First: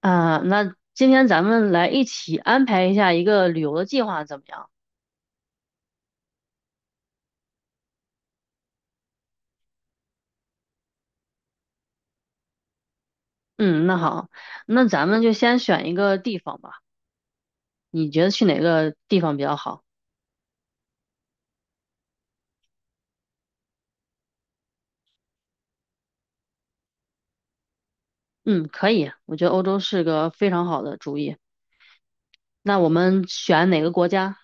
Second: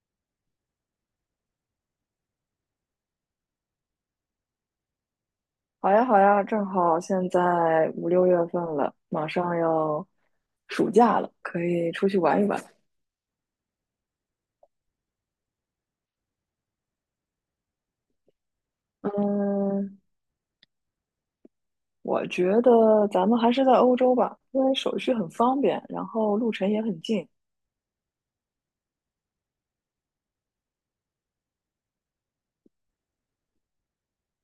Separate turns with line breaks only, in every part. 啊，那今天咱们来一起安排一下一个旅游的计划，怎么样？
好呀，好呀，正好现在五六月份了，马上要暑假了，可以出去玩一玩。
嗯，那好，那咱们就先选一个地方吧。你觉得去哪个地方比较好？
嗯，我觉得咱们还是在欧洲吧，因为手续很方便，然后路程也很近。
嗯，可以，我觉得欧洲是个非常好的主意。那我们选哪个国家？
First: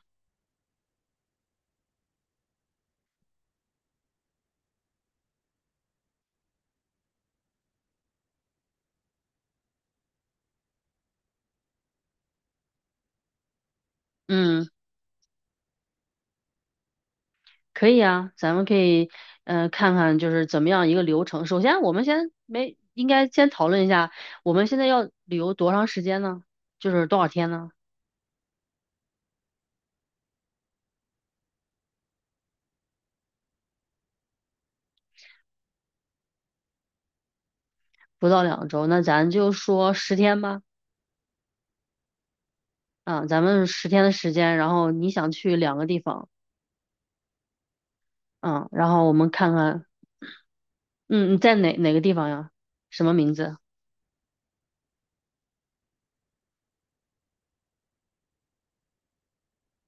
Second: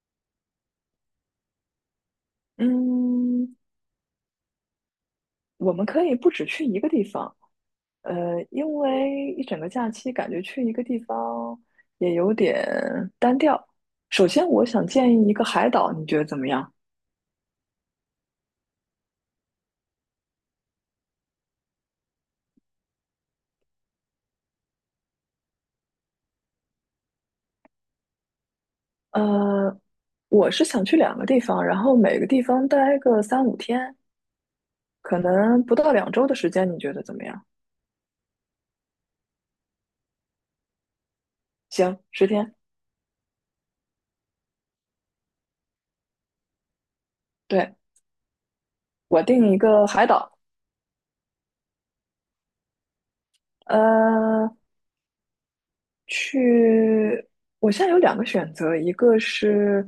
嗯，我们可以不止去一个地方，因为一整个假期感觉去一个地方也有点单调。首先，我
嗯，
想建议一个海岛，你觉得怎么样？
可以啊，咱们可以看看就是怎么样一个流程。首先，我们先没应该先讨论一下，我们现在要旅游多长时间呢？就是多少天呢？
呃，我是想去两个地方，然后每个地方待个三五天，可能不到两周的时间，你觉得怎么样？
不到2周，那咱就说十天吧。
行，十天。
嗯，咱们十天的时间，然后你想去两个地方。
对，
嗯，然后我
我
们
定
看
一
看。
个海岛，
嗯，你在哪个地方呀？什么名字？
呃，去。我现在有两个选择，一个是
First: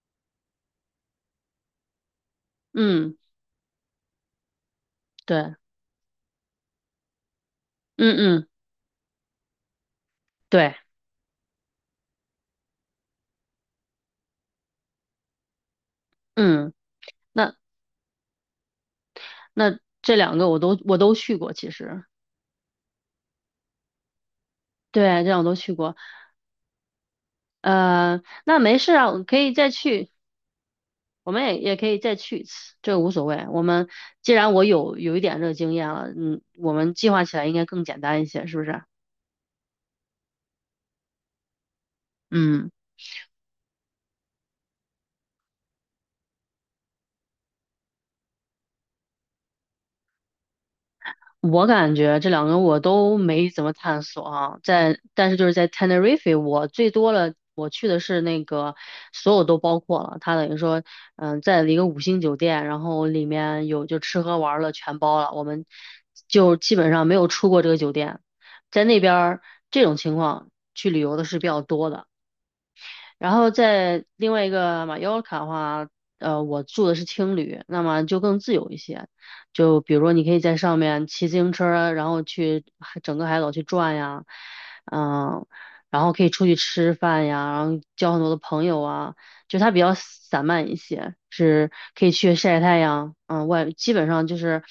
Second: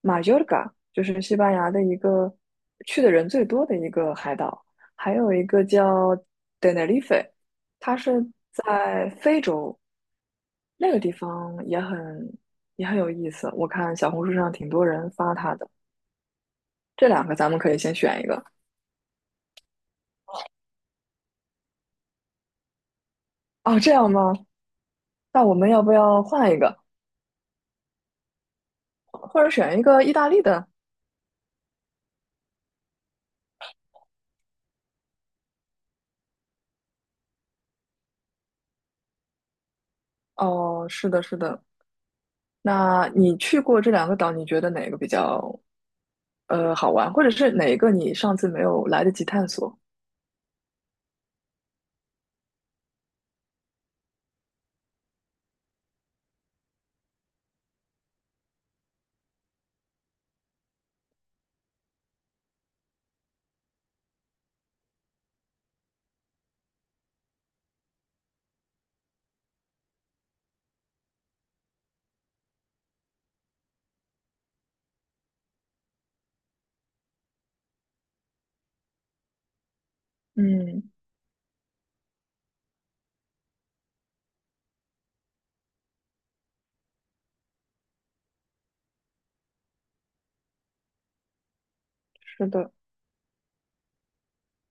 马约尔嘎，就是西班牙的一个去的
嗯，
人最多的一个海岛，还有一
对。
个叫 t e n e， 它是
嗯嗯。
在非洲，
对。
那个地方也很也很有意思，我看小红书上挺多人发它的。
嗯，
这两个咱
那
们可以先选一个。
那这两个我都去过，其实。
哦，这样吗？
对，这两
那
个
我
都
们
去
要不
过。
要换一个，
那没事啊，我可
或者
以再
选一个
去，
意大利的？
我们也可以再去一次，这个无所谓。我们既然我有一点这个经验了，嗯，我们计划起来应该更简单一些，是不是？
哦，是的，是的。
嗯。
那你去过这两个岛，你觉得哪个比较好玩，或者是哪一个你上次没有来得及探索？
我感觉这两个我都没怎么探索啊，但是就是在 Tenerife，我最多了，我去的是那个所有都包括了，它等于说，在一个五星酒店，然后里面有就吃喝玩乐全包了，我们就基本上没有出过这个酒店，在那边儿这种情况去旅游的是比较多的。然后在另外一个马约卡的话，我住的是青旅，那么就更自由一些。就比如说，你可以在上
嗯，
面骑自行车儿，然后整个海岛去转呀。嗯，然后可以出去吃饭呀，然后交很多的朋友啊，就它比较散漫一些，是可以去
是
晒
的，
太阳。基本上就是，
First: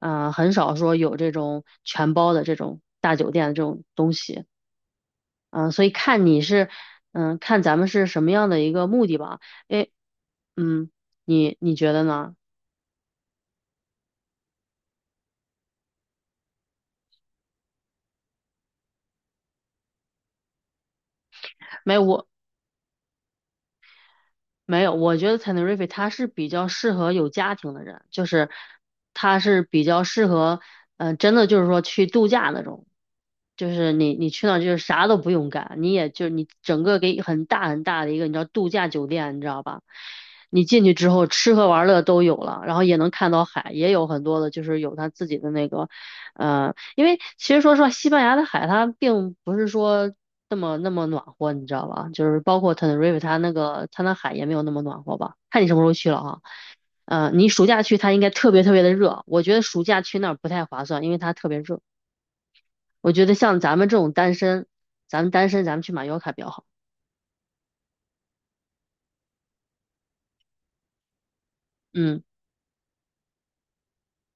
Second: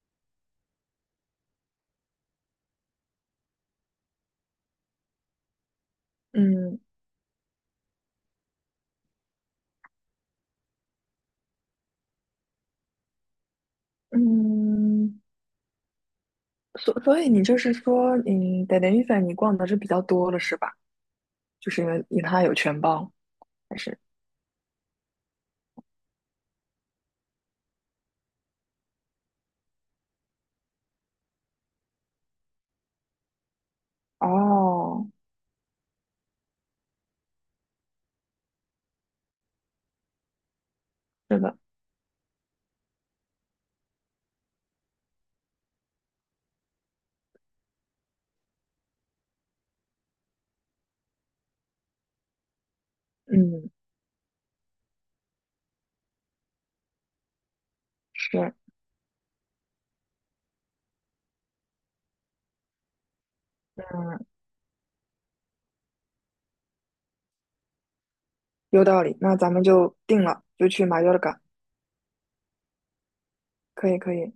很少说有这种全包的这种大酒店这种东西。嗯，所以看你是，
嗯
看咱们是什么样的一个目的吧。诶，嗯，你觉得呢？
嗯，所以你就是说，嗯，在连 n 粉你逛的是比较多了，是吧？就是因
没有，
为因为
我
它有全包。还是
没有，我觉得 Tenerife 它是比较适合有家庭的人，就是它是比较适合，真的就是说去度假那种，就是你去那儿就是啥
哦，
都不用干，你也就你整个给很大很大的一个你知道度假酒店，你知道吧？你进去之后
是
吃
的，
喝玩乐都有了，然后也能看到海，也有很多的就是有他自己的那个。呃因为其实说实话，西班牙的海它并不是说那么那么暖和，你知道吧？就是包括 t e n e r
嗯，
它那海也没有那么暖和吧？看你什么时候去了哈。嗯，你暑假去它应该特
是，
别特别的热，我觉得暑假去那儿不太划算，因为它特别热。我觉得像咱们这种
嗯，
单身，咱们去马约卡比较好。
有道理。那咱们就定了，就去马约尔嘎。
嗯
可以，可以。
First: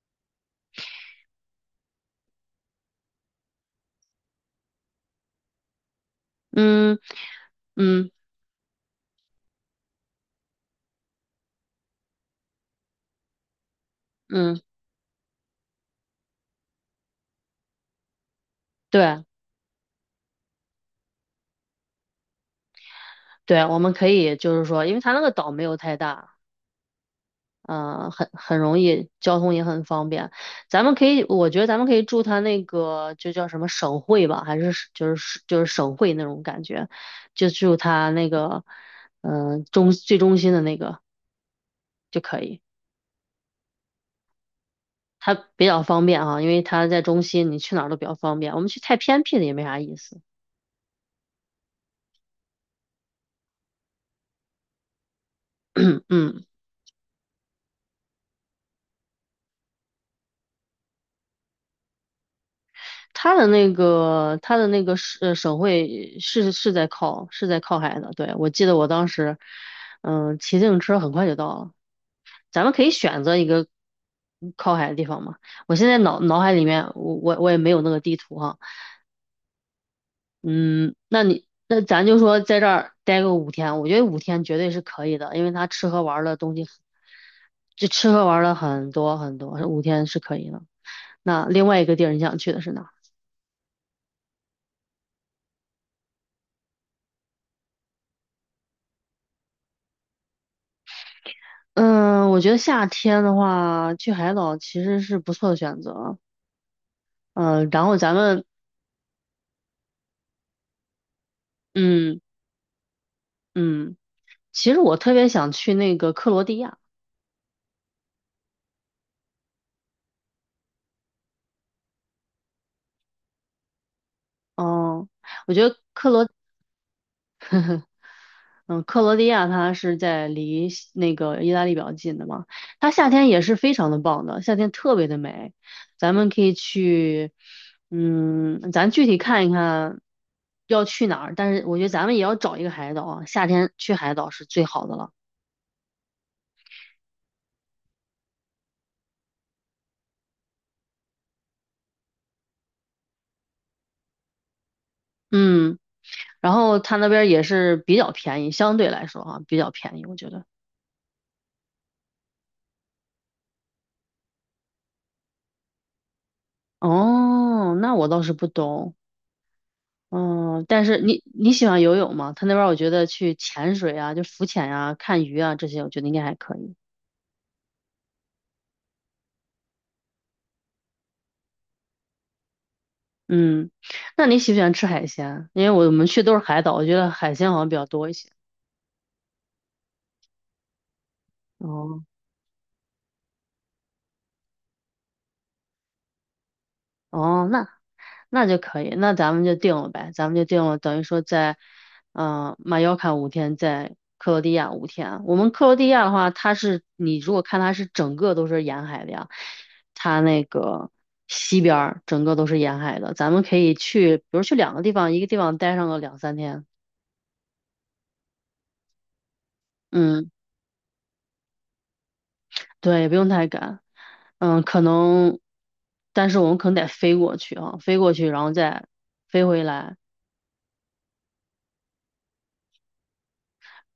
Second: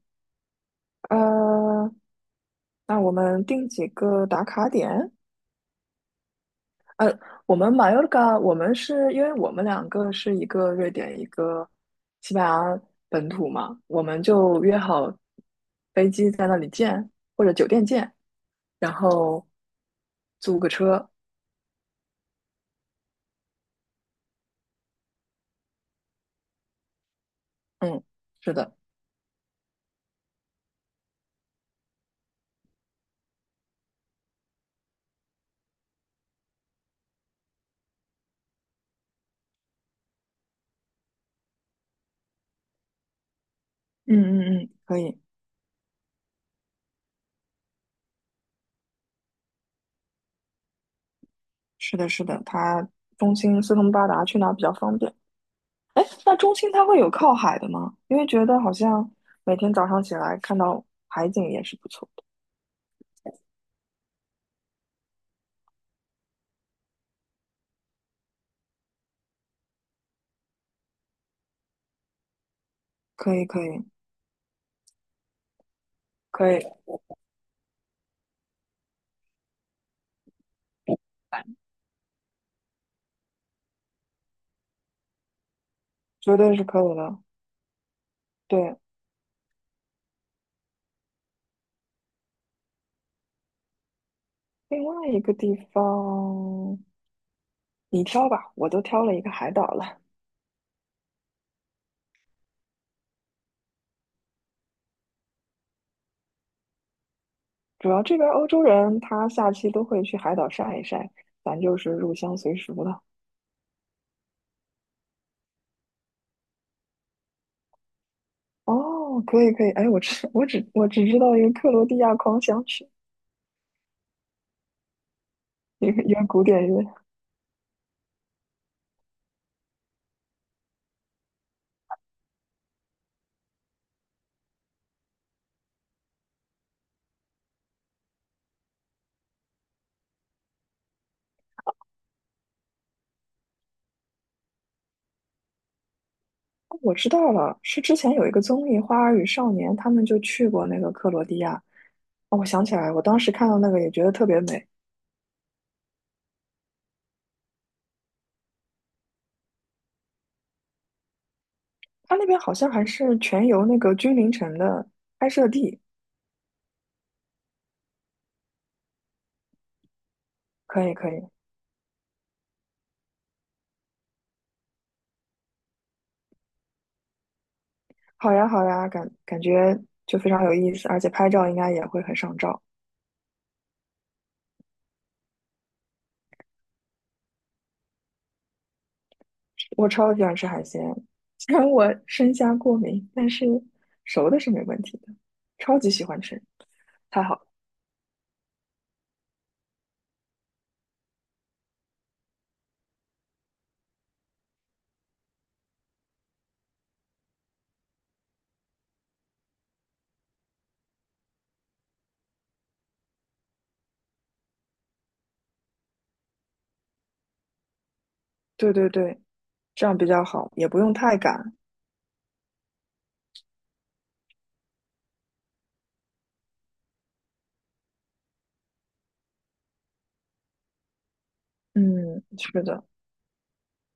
呃，那我们定几个打卡点？
嗯
呃，我们马约尔
嗯
嘎，我们是因为我们两个是一个瑞典，一个西班牙本土嘛，我们
嗯。
就约好飞机在那里见，或者酒店见，然
对
后租个车。
对，我们可以就是说，因为它那个岛没有太大，
嗯，
很
是
很
的，
容易，交通也很方便。咱们可以，我觉得咱们可以住他那个，就叫什么省会吧，还是就是省会那种感觉，就住他那个，嗯、呃中最中心的那个就可以。
嗯嗯嗯，可以。
它比较方便啊，因为它在中心，你去哪儿都比较方便。我们去太偏僻的也没啥意思。
是的，是的，它中心四通八达，去哪儿比较方便？哎，那
嗯
中心它会有靠海的吗？因为觉得好像每天早上起来看到海景也是不错的。
它的那个省会是在靠海的。对，我记得我当时，骑自行车很快就到了。咱们可以选
可
择
以，
一
可
个
以，
靠海的地方嘛。我现在脑海
可以，
里面，我也没有那个地图哈。嗯，那咱就说在这儿待个五天，我觉得五天绝对是可以的，因为他吃喝玩乐
绝
东
对是
西，
可以的。
就吃喝玩乐
对，
很多很多，五天是可以的。那另外一个地儿你想去的是哪？
另外一个地方你挑吧，我都挑了一个海岛了。
嗯，我觉得夏天的话，去海岛其实是不错的选择。嗯，然
主
后
要
咱
这边
们，
欧洲人他下期都会去海岛晒一晒，咱就是入
嗯
乡随俗了。
嗯，其实我特别想去那个克罗地亚。
哦，可以可以，哎，我只知道一个克罗地亚狂想曲，
哦，我觉得
一个
克
一个
罗，
古典乐。
嗯，克罗地亚它是在离西那个意大利比较近的嘛，它夏天也是非常的棒的，夏天特别的美。咱们可以去，咱具体看一看要去哪儿，但是我觉得咱们也要找一个海岛啊，夏天去海岛是最好的了。
我知道了，是之前有一个综艺《花儿与少年》，他们就去过那个克罗地亚。哦，我想起来了，我当时看到那个也觉得特别美。
嗯。然后他那边也是比较便宜，相对来说哈、比较便宜，我觉得。
它那边好像还是全游那个君临城的拍摄地。
哦，那我倒是不懂。嗯，
可
但
以，
是
可以，
你喜欢游泳吗？他那边我觉得去潜水啊，就浮潜啊、看鱼啊这些，我觉得应该还可以。
好呀，好呀，感觉就非常有意思，而且拍照应该也会很上照。
嗯，那你喜不喜欢吃海鲜？因为我们去都是海岛，我觉得海鲜好像比较多一些。
我超喜欢吃海鲜，虽然我
哦。
生虾过敏，但是熟的是没问题的，超级喜欢吃，太好了。
哦，那就可以，那咱们就定了呗，咱们就定了，等于说在，马约卡5天，在克罗地亚5天啊。我们克罗地亚的话，它是你如果看它是整个都是沿海的呀，它那个西边儿整个都是沿海的，咱们可以去，比如去两个地方，一个地方待上个两三天。
对对对，这样比较
嗯，
好，也不用太赶。
对，也不用太赶，嗯，可能，但是我们可能得飞过去啊，飞过去，然后再飞回来。
嗯，是的。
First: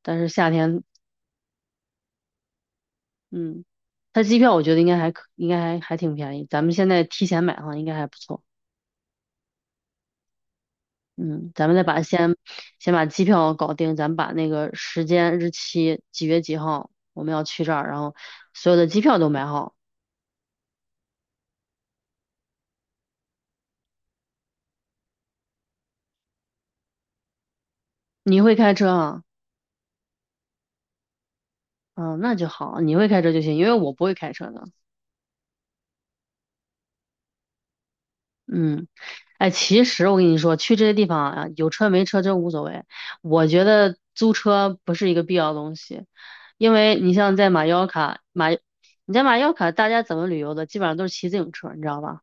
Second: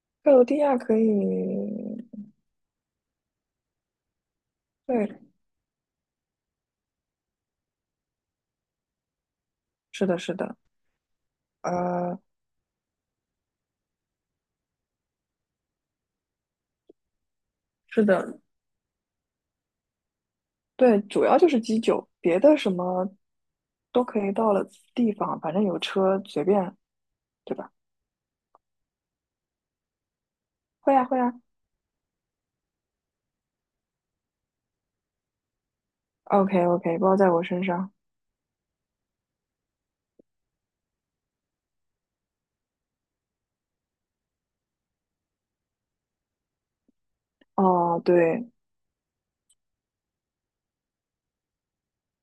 但是
克罗
夏
地亚
天
可以，
嗯，他机票我觉得
对，
应该还挺便宜。咱们现在提前买的话应该还不错。
是的，是的，
嗯，咱们再把
呃，
先先把机票搞定，咱们把那个时间、日期、几月几号我们要去这儿，然
是
后
的，
所有的机票都买好。
对，主要就是基酒，别的什么都可以到了地方，反正有车随便，对吧？
你会开车啊？
会呀，会呀，
嗯，那就好，你会开车就行，因为我不会开车的。
o k OK，包在我身上。
嗯。哎，其实我跟你说，去这些地方啊，有车没车真无所谓。我觉得租车不是一个必要的东西，因为你像在马腰
哦，
卡，
对，
你在马腰卡，大家怎么旅游的，基本上都是骑自行车，你知道吧？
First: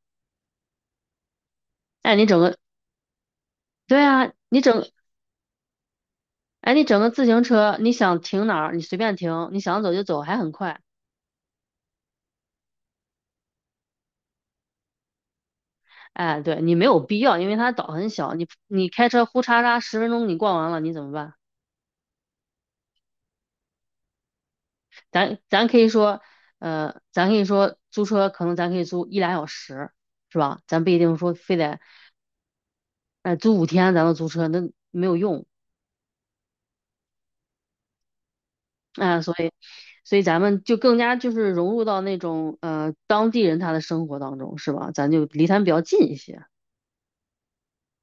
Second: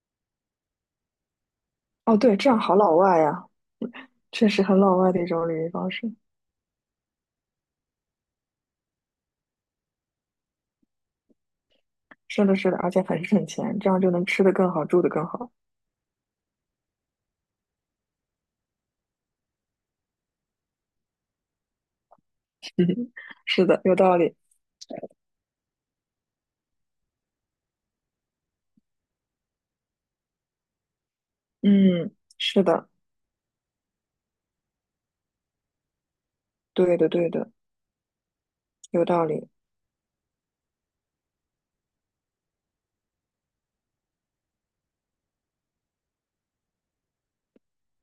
哎，
哦
你
对，
整
这
个，
样好老外呀，
对啊，
确实很老外的一种旅游方式。
哎，你整个自行车，你想停哪儿，你随便停，你想走就走，还很快。
是的，是的，而且很省钱，这样就能吃的更好，住的更好。
哎，对，你没有必要，因为它岛很小，你你开车呼嚓嚓10分钟你逛完了，你怎么办？
嗯，是的，有道理。
咱咱可以说，咱可以说租车可能咱可以租一俩小时，是吧？咱不一定说非得，
嗯，是的，
租五天咱都租车，那没有用
对的，对的，有
啊。
道
所
理。
以，咱们就更加就是融入到那种当地人他的生活当中，是吧？咱就离他们比较近一些。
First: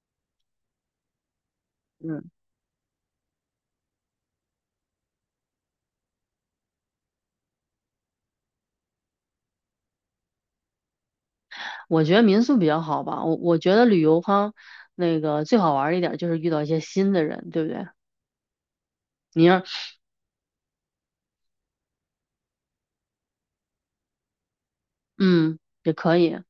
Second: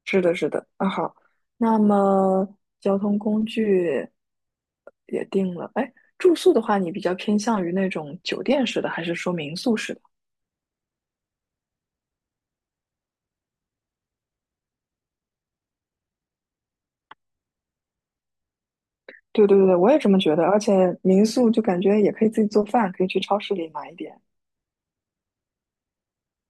是的，是的，啊好，那
嗯，
么交通工具也定了。哎，住宿的话，你比较偏向于那种酒店式的，还是说民宿式的？
我觉得民宿比较好吧，我觉得旅游哈，那个最好玩儿一点儿就是遇到一些新的人，对不对？你
对对
要
对，我也这么觉得。而且民宿就感觉也可以自己做饭，可以去超市里买一点。
嗯，也可以，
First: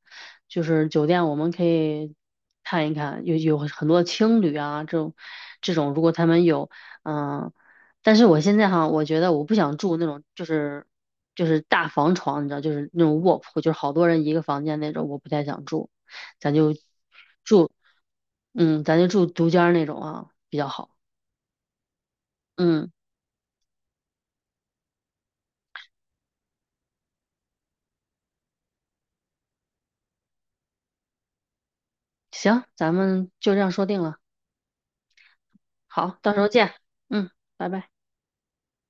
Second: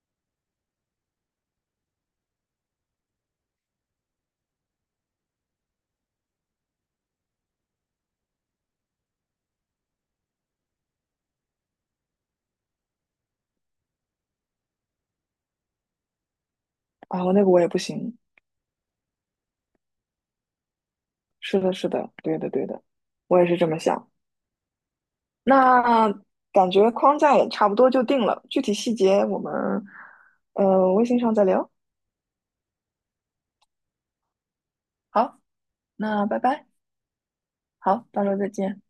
就是酒店我们可以看一看，有很多青旅啊，这种，如果他们有。嗯，但是我现在哈，我觉得我不想住那种就是大房床，你知道，就是那种卧铺，就是好多人一个房间那种，我不太想住，咱就
啊，我那个我也
住，
不行。
咱就住独间儿那种啊，比较好。
是的，是的，对的，对的，
嗯，
我也是这么想。那感觉框架也差不多就定了，具体细节我们微信上再聊。
行，咱们就这样说定了。
好，
好，
那
到
拜
时候
拜，
见。嗯，拜拜。
好，到时候再见。